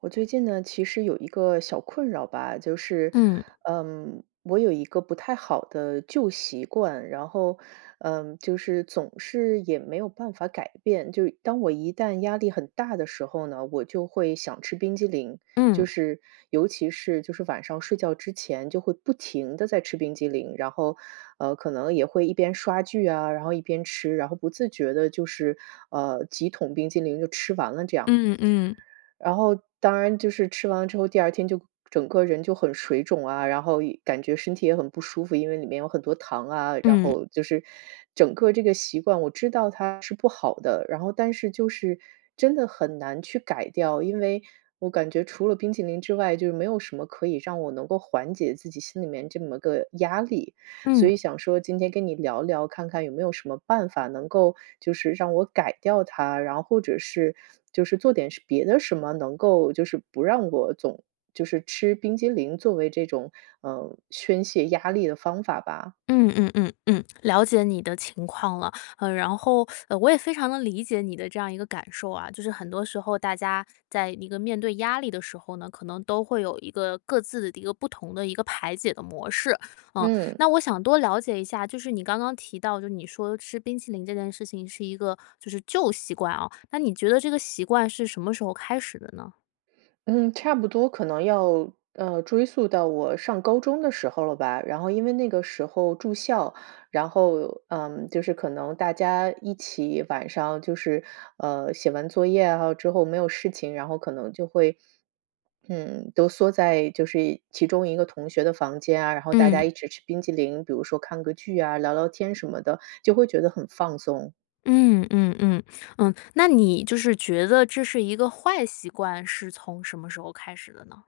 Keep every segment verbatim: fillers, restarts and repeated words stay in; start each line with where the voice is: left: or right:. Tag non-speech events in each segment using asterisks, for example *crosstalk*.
right: 我最近呢，其实有一个小困扰吧，就是，
left: 嗯。
right: 嗯，我有一个不太好的旧习惯，然后，嗯，就是总是也没有办法改变，就当我一旦压力很大的时候呢，我就会想吃冰激凌，
left: 嗯。
right: 就是尤其是就是晚上睡觉之前就会不停地在吃冰激凌，然后，呃，可能也会一边刷剧啊，然后一边吃，然后不自觉地就是，呃，几桶冰淇淋就吃完了这样。
left: 嗯嗯。
right: 然后当然就是吃完之后，第二天就整个人就很水肿啊，然后也感觉身体也很不舒服，因为里面有很多糖啊，然
left: 嗯。
right: 后就是整个这个习惯我知道它是不好的，然后但是就是真的很难去改掉。因为我感觉除了冰淇淋之外，就没有什么可以让我能够缓解自己心里面这么个压力，所
left: 嗯。
right: 以想说今天跟你聊聊，看看有没有什么办法能够就是让我改掉它，然或者是就是做点别的什么，能够就是不让我总就是吃冰激凌作为这种，呃，宣泄压力的方法吧。
left: 嗯嗯嗯嗯，了解你的情况了。呃，然后，*sucks teeth* 呃，我也非常地理解你的这样一个感受啊，就是很多时候大家在一个面对压力的时候呢，可能都会有一个各自的一个不同的一个排解的模式。呃，
right: 嗯。
left: 那我想多了解一下，就是你刚刚提到，就是你说吃冰淇淋这件事情是一个就是旧习惯啊，那你觉得这个习惯是什么时候开始的呢？
right: 嗯，差不多可能要，呃，追溯到我上高中的时候了吧。然后因为那个时候住校，然后，嗯，就是可能大家一起晚上就是，呃，写完作业啊之后没有事情，然后可能就会，嗯，都缩在就是其中一个同学的房间啊，然后大家
left: 嗯。
right: 一起吃冰激凌，比如说看个剧啊，聊聊天什么的，就会觉得很放松。
left: 嗯嗯嗯，嗯，那你就是觉得这是一个坏习惯，是从什么时候开始的呢？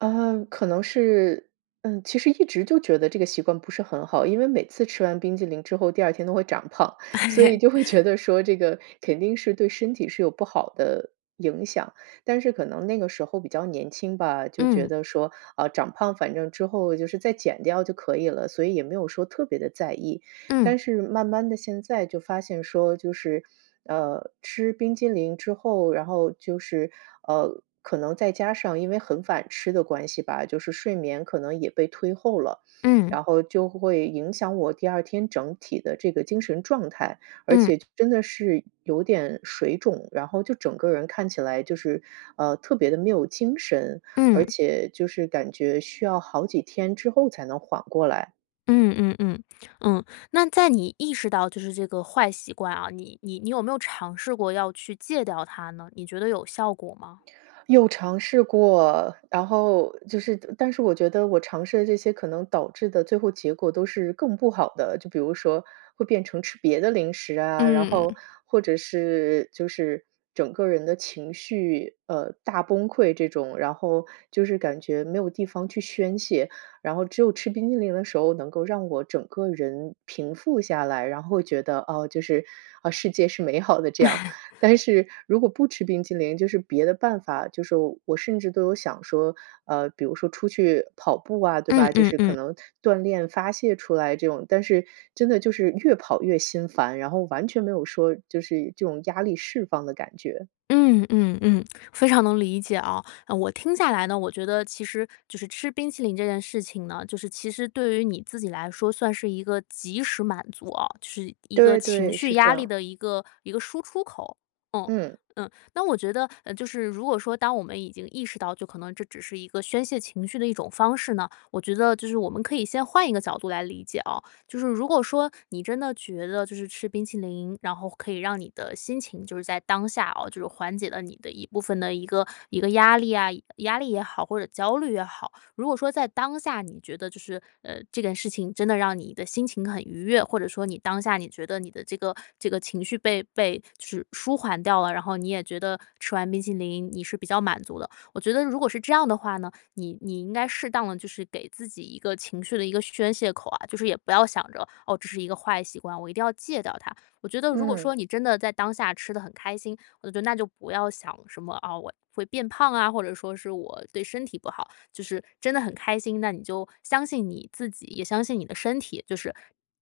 right: 啊，可能是嗯，其实一直就觉得这个习惯不是很好，因为每次吃完冰激凌之后第二天都会长胖。所以就会觉得说
left: *laughs*
right: 这个肯定是对身体是有不好的影响。但是可能那个时候比较年轻吧，就觉
left: 嗯。
right: 得说，啊，长胖反正之后就是再减掉就可以了，所以也没有说特别地在意。
left: 嗯。
right: 但是慢慢的，现在就发现说，就是，呃，吃冰激淋之后，然后就是，呃，可能再加上因为很反吃的关系吧，就是睡眠可能也被推后了。
left: 嗯。
right: 然后就会影响我第二天整体的这个精神状态，而
left: 嗯。
right: 且真的是有点水肿，然后就整个人看起来就是，呃，特别的没有精神，
left: 嗯。
right: 而且就是感觉需要好几天之后才能缓过来。
left: 嗯嗯嗯，嗯，那在你意识到就是这个坏习惯啊，你你你有没有尝试过要去戒掉它呢？你觉得有效果吗？
right: 有尝试过，然后就是但是我觉得我尝试的这些可能导致地最后结果都是更不好的，就比如说会变成吃别的零食啊，然
left: 嗯。
right: 后，或者是就是整个人的情绪，呃，大崩溃这种，然后就是感觉没有地方去宣泄，然后只有吃冰淇淋的时候能够让我整个人平复下来，然后觉得，啊，就是，啊，世界是美好的这样。
left: *laughs*
right: 但是如果不吃冰淇淋就是别的办法，就是说我甚至都有想说，呃，比如说出去跑步啊，对
left: 嗯
right: 吧，就
left: 嗯
right: 是可
left: 嗯。
right: 能锻炼发泄出来这种，但是真的就是越跑越心烦，然后完全没有说就是这种压力释放的感觉。
left: 嗯，嗯嗯，非常能理解啊，我听下来呢，我觉得其实就是吃冰淇淋这件事情呢，就是其实对于你自己来说，算是一个及时满足啊，就是一个
right: 对
left: 情
right: 对，
left: 绪
right: 是这
left: 压力
right: 样。
left: 的一个一个输出口。哦，
right: 嗯。
left: 嗯，那我觉得，呃，就是如果说当我们已经意识到，就可能这只是一个宣泄情绪的一种方式呢，我觉得就是我们可以先换一个角度来理解啊，就是如果说，你真的觉得就是吃冰淇淋，然后可以让你的心情就是在当下哦，就是缓解了你的一部分的一个一个压力啊压力也好，或者焦虑也好。如果说在当下你觉得就是，呃，这件事情真的让你的心情很愉悦，或者说你当下你觉得你的这个这个情绪被被就是舒缓掉了，然后你也觉得吃完冰淇淋你是比较满足的。我觉得如果是这样的话呢，你你应该适当地就是给自己一个情绪的一个宣泄口啊，就是也不要想着：哦，这是一个坏习惯，我一定要戒掉它。我觉得如果说
right: 嗯。
left: 你真的在当下吃得很开心，我觉得那就不要想什么：啊，我会变胖啊，或者说是我对身体不好。就是真得很开心，那你就相信你自己，也相信你的身体，就是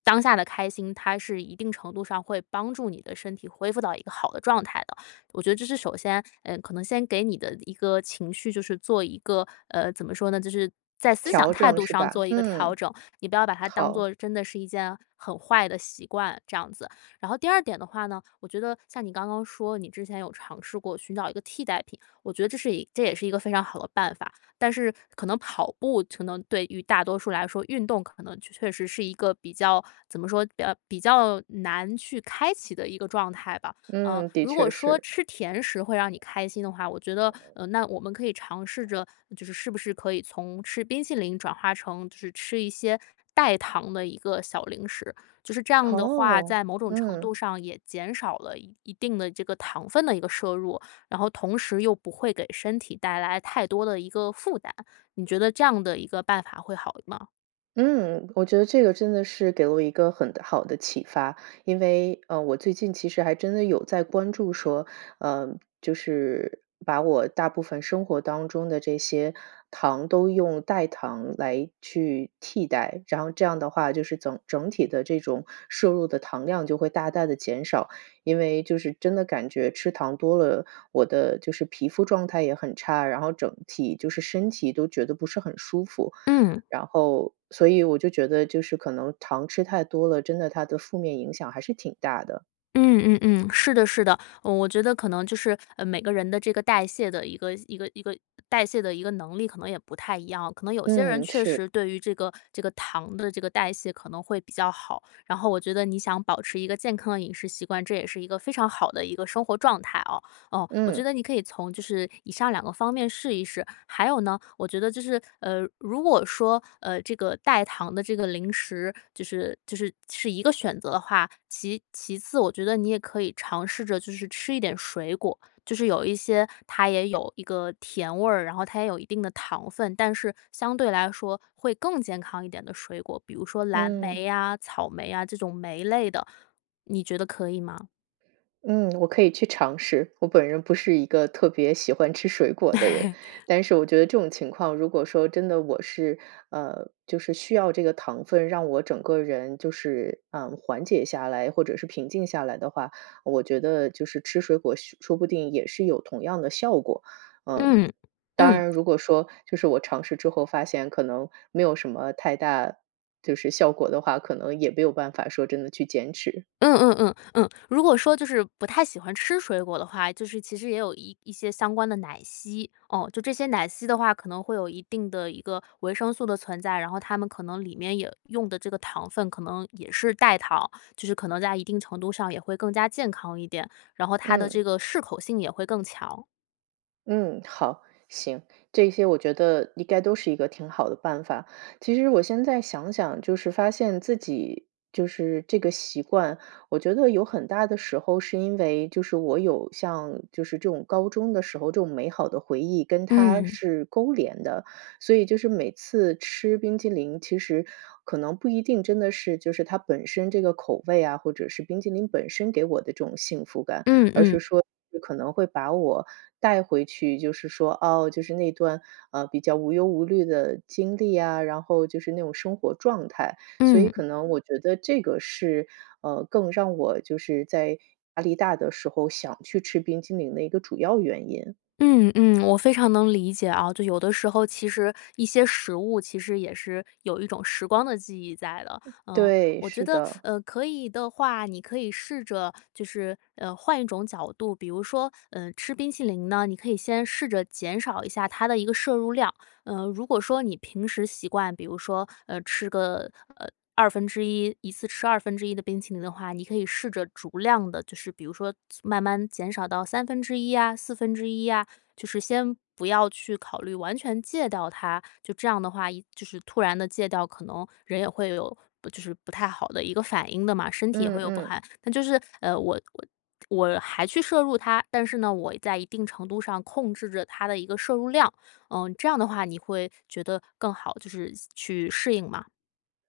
left: 当下的开心，它是一定程度上会帮助你的身体恢复到一个好的状态的。我觉得这是首先，呃，可能先给你的一个情绪就是做一个呃，怎么说呢？就是在思想
right: 调
left: 态
right: 整
left: 度
right: 是
left: 上
right: 吧？
left: 做一个调
right: 嗯，
left: 整，你不要把它当
right: 好。
left: 作真的是一件很坏的习惯，这样子。然后第二点的话呢，我觉得像你刚刚说，你之前有尝试过寻找一个替代品，我觉得这是一这也是一个非常好的办法。但是可能跑步可能对于大多数来说，运动可能确确实是一个比较怎么说，比较比较难去开启的一个状态吧，呃，
right: 嗯，的
left: 如果
right: 确
left: 说
right: 是。
left: 吃甜食会让你开心的话，我觉得，呃，那我们可以尝试着，就是是不是可以从吃冰淇淋转化成就是吃一些代糖的一个小零食，就是这样的话，
right: 哦，
left: 在某种程
right: 嗯。
left: 度上也减少了一一定的这个糖分的一个摄入，然后同时又不会给身体带来太多的一个负担，你觉得这样的一个办法会好吗？
right: 嗯，我觉得这个真的是给我一个很好的启发，因为，呃，我最近其实还真的有在关注说，呃，就是把我大部分生活当中的这些糖都用代糖来去替代，然后这样的话就是整整体的这种摄入的糖量就会大大地减少。因为就是真的感觉吃糖多了，我的就是皮肤状态也很差，然后整体就是身体都觉得不是很舒服。
left: 嗯。
right: 然后所以我就觉得就是可能糖吃太多了，真的它的负面影响还是挺大的。
left: 嗯嗯嗯，是的是的。哦我觉得可能就是，呃，每个人的这个代谢的一个一个一个代谢的一个能力可能也不太一样，可能有些人
right: 嗯，
left: 确
right: 是。
left: 实对于这个这个糖的这个代谢可能会比较好，然后我觉得你想保持一个健康的饮食习惯，这也是一个非常好的一个生活状态哦。哦，我觉
right: 嗯。
left: 得你可以从就是以上两个方面试一试，还有呢，我觉得就是，呃，如果说，呃，这个代糖的这个零食，就是就是是一个选择的话，其其次，我觉得你也可以尝试着就是吃一点水果，就是有一些它也有一个甜味儿，然后它也有一定的糖分，但是相对来说会更健康一点的水果，比如说蓝
right: 嗯。
left: 莓啊、草莓啊，这种莓类的，你觉得可以吗？
right: 嗯，我可以去尝试。我本人不是一个特别喜欢吃水果的人，
left: *laughs*
right: 但是我觉得这种情况如果说真的我是呃，就是需要这个糖分让我整个人就是，嗯，缓解下来或者是平静下来的话，我觉得就是吃水果说说不定也是有同样的效果。嗯。
left: 嗯，
right: 当
left: 嗯。
right: 然，如果说就是我尝试之后发现可能没有什么太大就是效果的话，可能也没有办法说真的去减脂。
left: 嗯嗯嗯，嗯，如果说就是不太喜欢吃水果的话，就是其实也有一一些相关的奶昔。哦，就这些奶昔的话，可能会有一定的一个维生素的存在，然后它们可能里面也用的这个糖分可能也是代糖。就是可能在一定程度上也会更加健康一点，然后它的
right: 嗯。
left: 这个适口性也会更强。
right: 嗯，好，行，这些我觉得应该都是一个挺好的办法。其实我现在想想，就是发现自己就是这个习惯，我觉得有很大的时候是因为就是我有像就是这种高中的时候，这种美好的回忆跟它
left: 嗯。
right: 是勾连的。所以就是每次吃冰淇淋，其实可能不一定真的是就是它本身这个口味啊，或者是冰激淋本身给我的这种幸福感。
left: 嗯
right: 而
left: 嗯。
right: 是说可能会把我带回去，就是说，哦，就是那段，啊，比较无忧无虑的经历啊，然后就是那种生活状态。所以
left: 嗯。
right: 可能我觉得这个是，呃，更让我就是在压力大的时候想去吃冰激凌的一个主要原因。
left: 嗯嗯，我非常能理解啊，就有的时候其实一些食物，其实也是有一种时光的记忆在了。呃，
right: 对，
left: 我觉
right: 是
left: 得，*sucks teeth*
right: 的。
left: 呃，可以的话，你可以试着，就是，呃，换一种角度，比如说，呃，吃冰淇淋呢，你可以先试着减少一下它的一个摄入量。呃，如果说你平时习惯，比如说，呃，吃个，呃，二分之一，一次吃二分之一的冰淇淋的话，你可以试着逐量地，就是比如说慢慢减少到三分之一啊，四分之一啊，就是先不要去考虑完全戒掉它。就这样的话，一就是突然地戒掉，可能人也会有不就是不太好的一个反应的嘛，身体也会
right: 嗯
left: 有不
right: 嗯。
left: 害那就是，呃，我我我还去摄入它，但是呢，我在一定程度上控制着它的一个摄入量。呃，这样的话你会觉得更好就是去适应吗？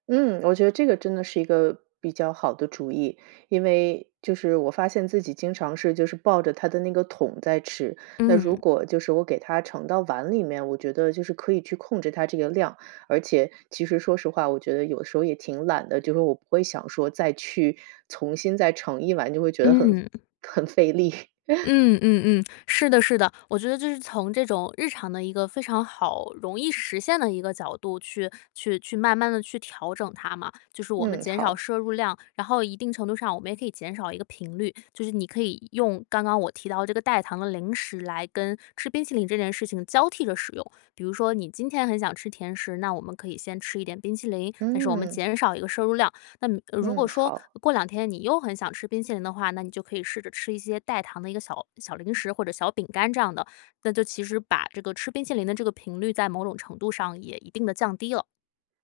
right: 嗯，我觉得这个真的是一个比较好的主意。因为就是我发现自己经常是就是抱着它的那个桶在吃，那如
left: 嗯。
right: 果就是我给它盛到碗里面，我觉得就是可以去控制它这个量，而且，其实说实话，我觉得有时候也挺懒的，就说我不会想说再去重新再盛一碗，就会觉得很
left: 嗯。
right: 很费力。*laughs*
left: 嗯嗯嗯，*tsk* 是的是的，我觉得这是从这种日常的一个非常好容易实现的一个角度去去去慢慢地去调整它嘛，就是我们
right: 嗯，
left: 减少
right: 好。
left: 摄入量，然后一定程度上我们也可以减少一个频率。就是你可以用刚刚我提到这个代糖的零食来跟吃冰淇淋这件事情交替着使用，比如说你今天很想吃甜食，那我们可以先吃一点冰淇淋，但是我们
right: 嗯。
left: 减少一个摄入量，那如果
right: 嗯，
left: 说
right: 好。
left: 过两天你又很想吃冰淇淋的话，那你就可以试着吃一些代糖的一个小小零食或者小饼干这样的，那就其实把这个吃冰淇淋的这个频率在某种程度上也一定地降低了。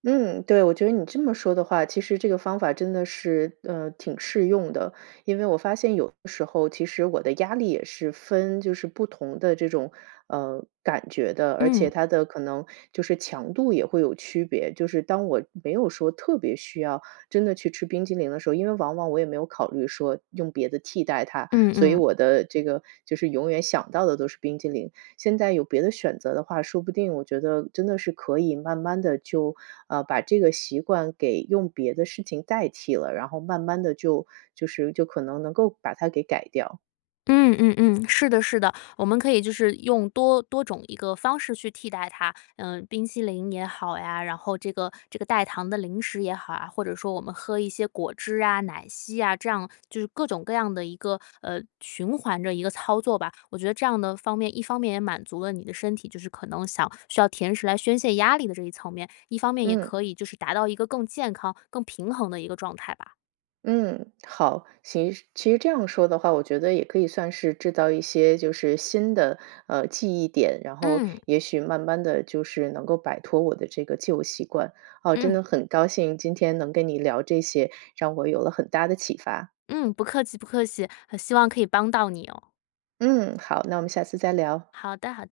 right: 嗯，对，我觉得你这么说的话，其实这个方法真的是，呃，挺适用的。因为我发现有的时候其实我的压力也是分就是不同的这种，呃，感觉的，而且
left: 嗯。
right: 它的可能就是强度也会有区别，就是当我没有说特别需要真的去吃冰淇淋的时候因为往往我也没有考虑说用别的替代它，
left: 嗯
right: 所以
left: 嗯。
right: 我的这个就是永远想到的都是冰激凌。现在有别的选择的话，说不定我觉得真的是可以慢慢地就，呃，把这个习惯给用别的事情代替了，然后慢慢地就就是就可能能够把它给改掉。
left: 嗯嗯嗯，是的是的，我们可以就是用多多种一个方式去替代它。呃，冰淇淋也好呀，然后这个这个代糖的零食也好啊，或者说我们喝一些果汁啊、奶昔呀，这样，就是各种各样的一个，呃，循环的一个操作吧。我觉得这样的方面，一方面也满足了你的身体就是可能想需要甜食来宣泄压力的这一层面，一方面也
right: 嗯。
left: 可以就是达到一个更健康、更平衡的一个状态吧。
right: 嗯，好，行。其其实这样说的话，我觉得也可以算是制造一些就是新的，呃，记忆点，然后
left: 嗯。
right: 也许慢慢地就是能够摆脱我的这个旧习惯。哦，真
left: 嗯。
right: 的很高兴今天能跟你聊这些，让我有了很大的启发。
left: 嗯，不客气不客气，很希望可以帮到你哦。
right: 嗯，好，那我们下次再聊。
left: 好的，好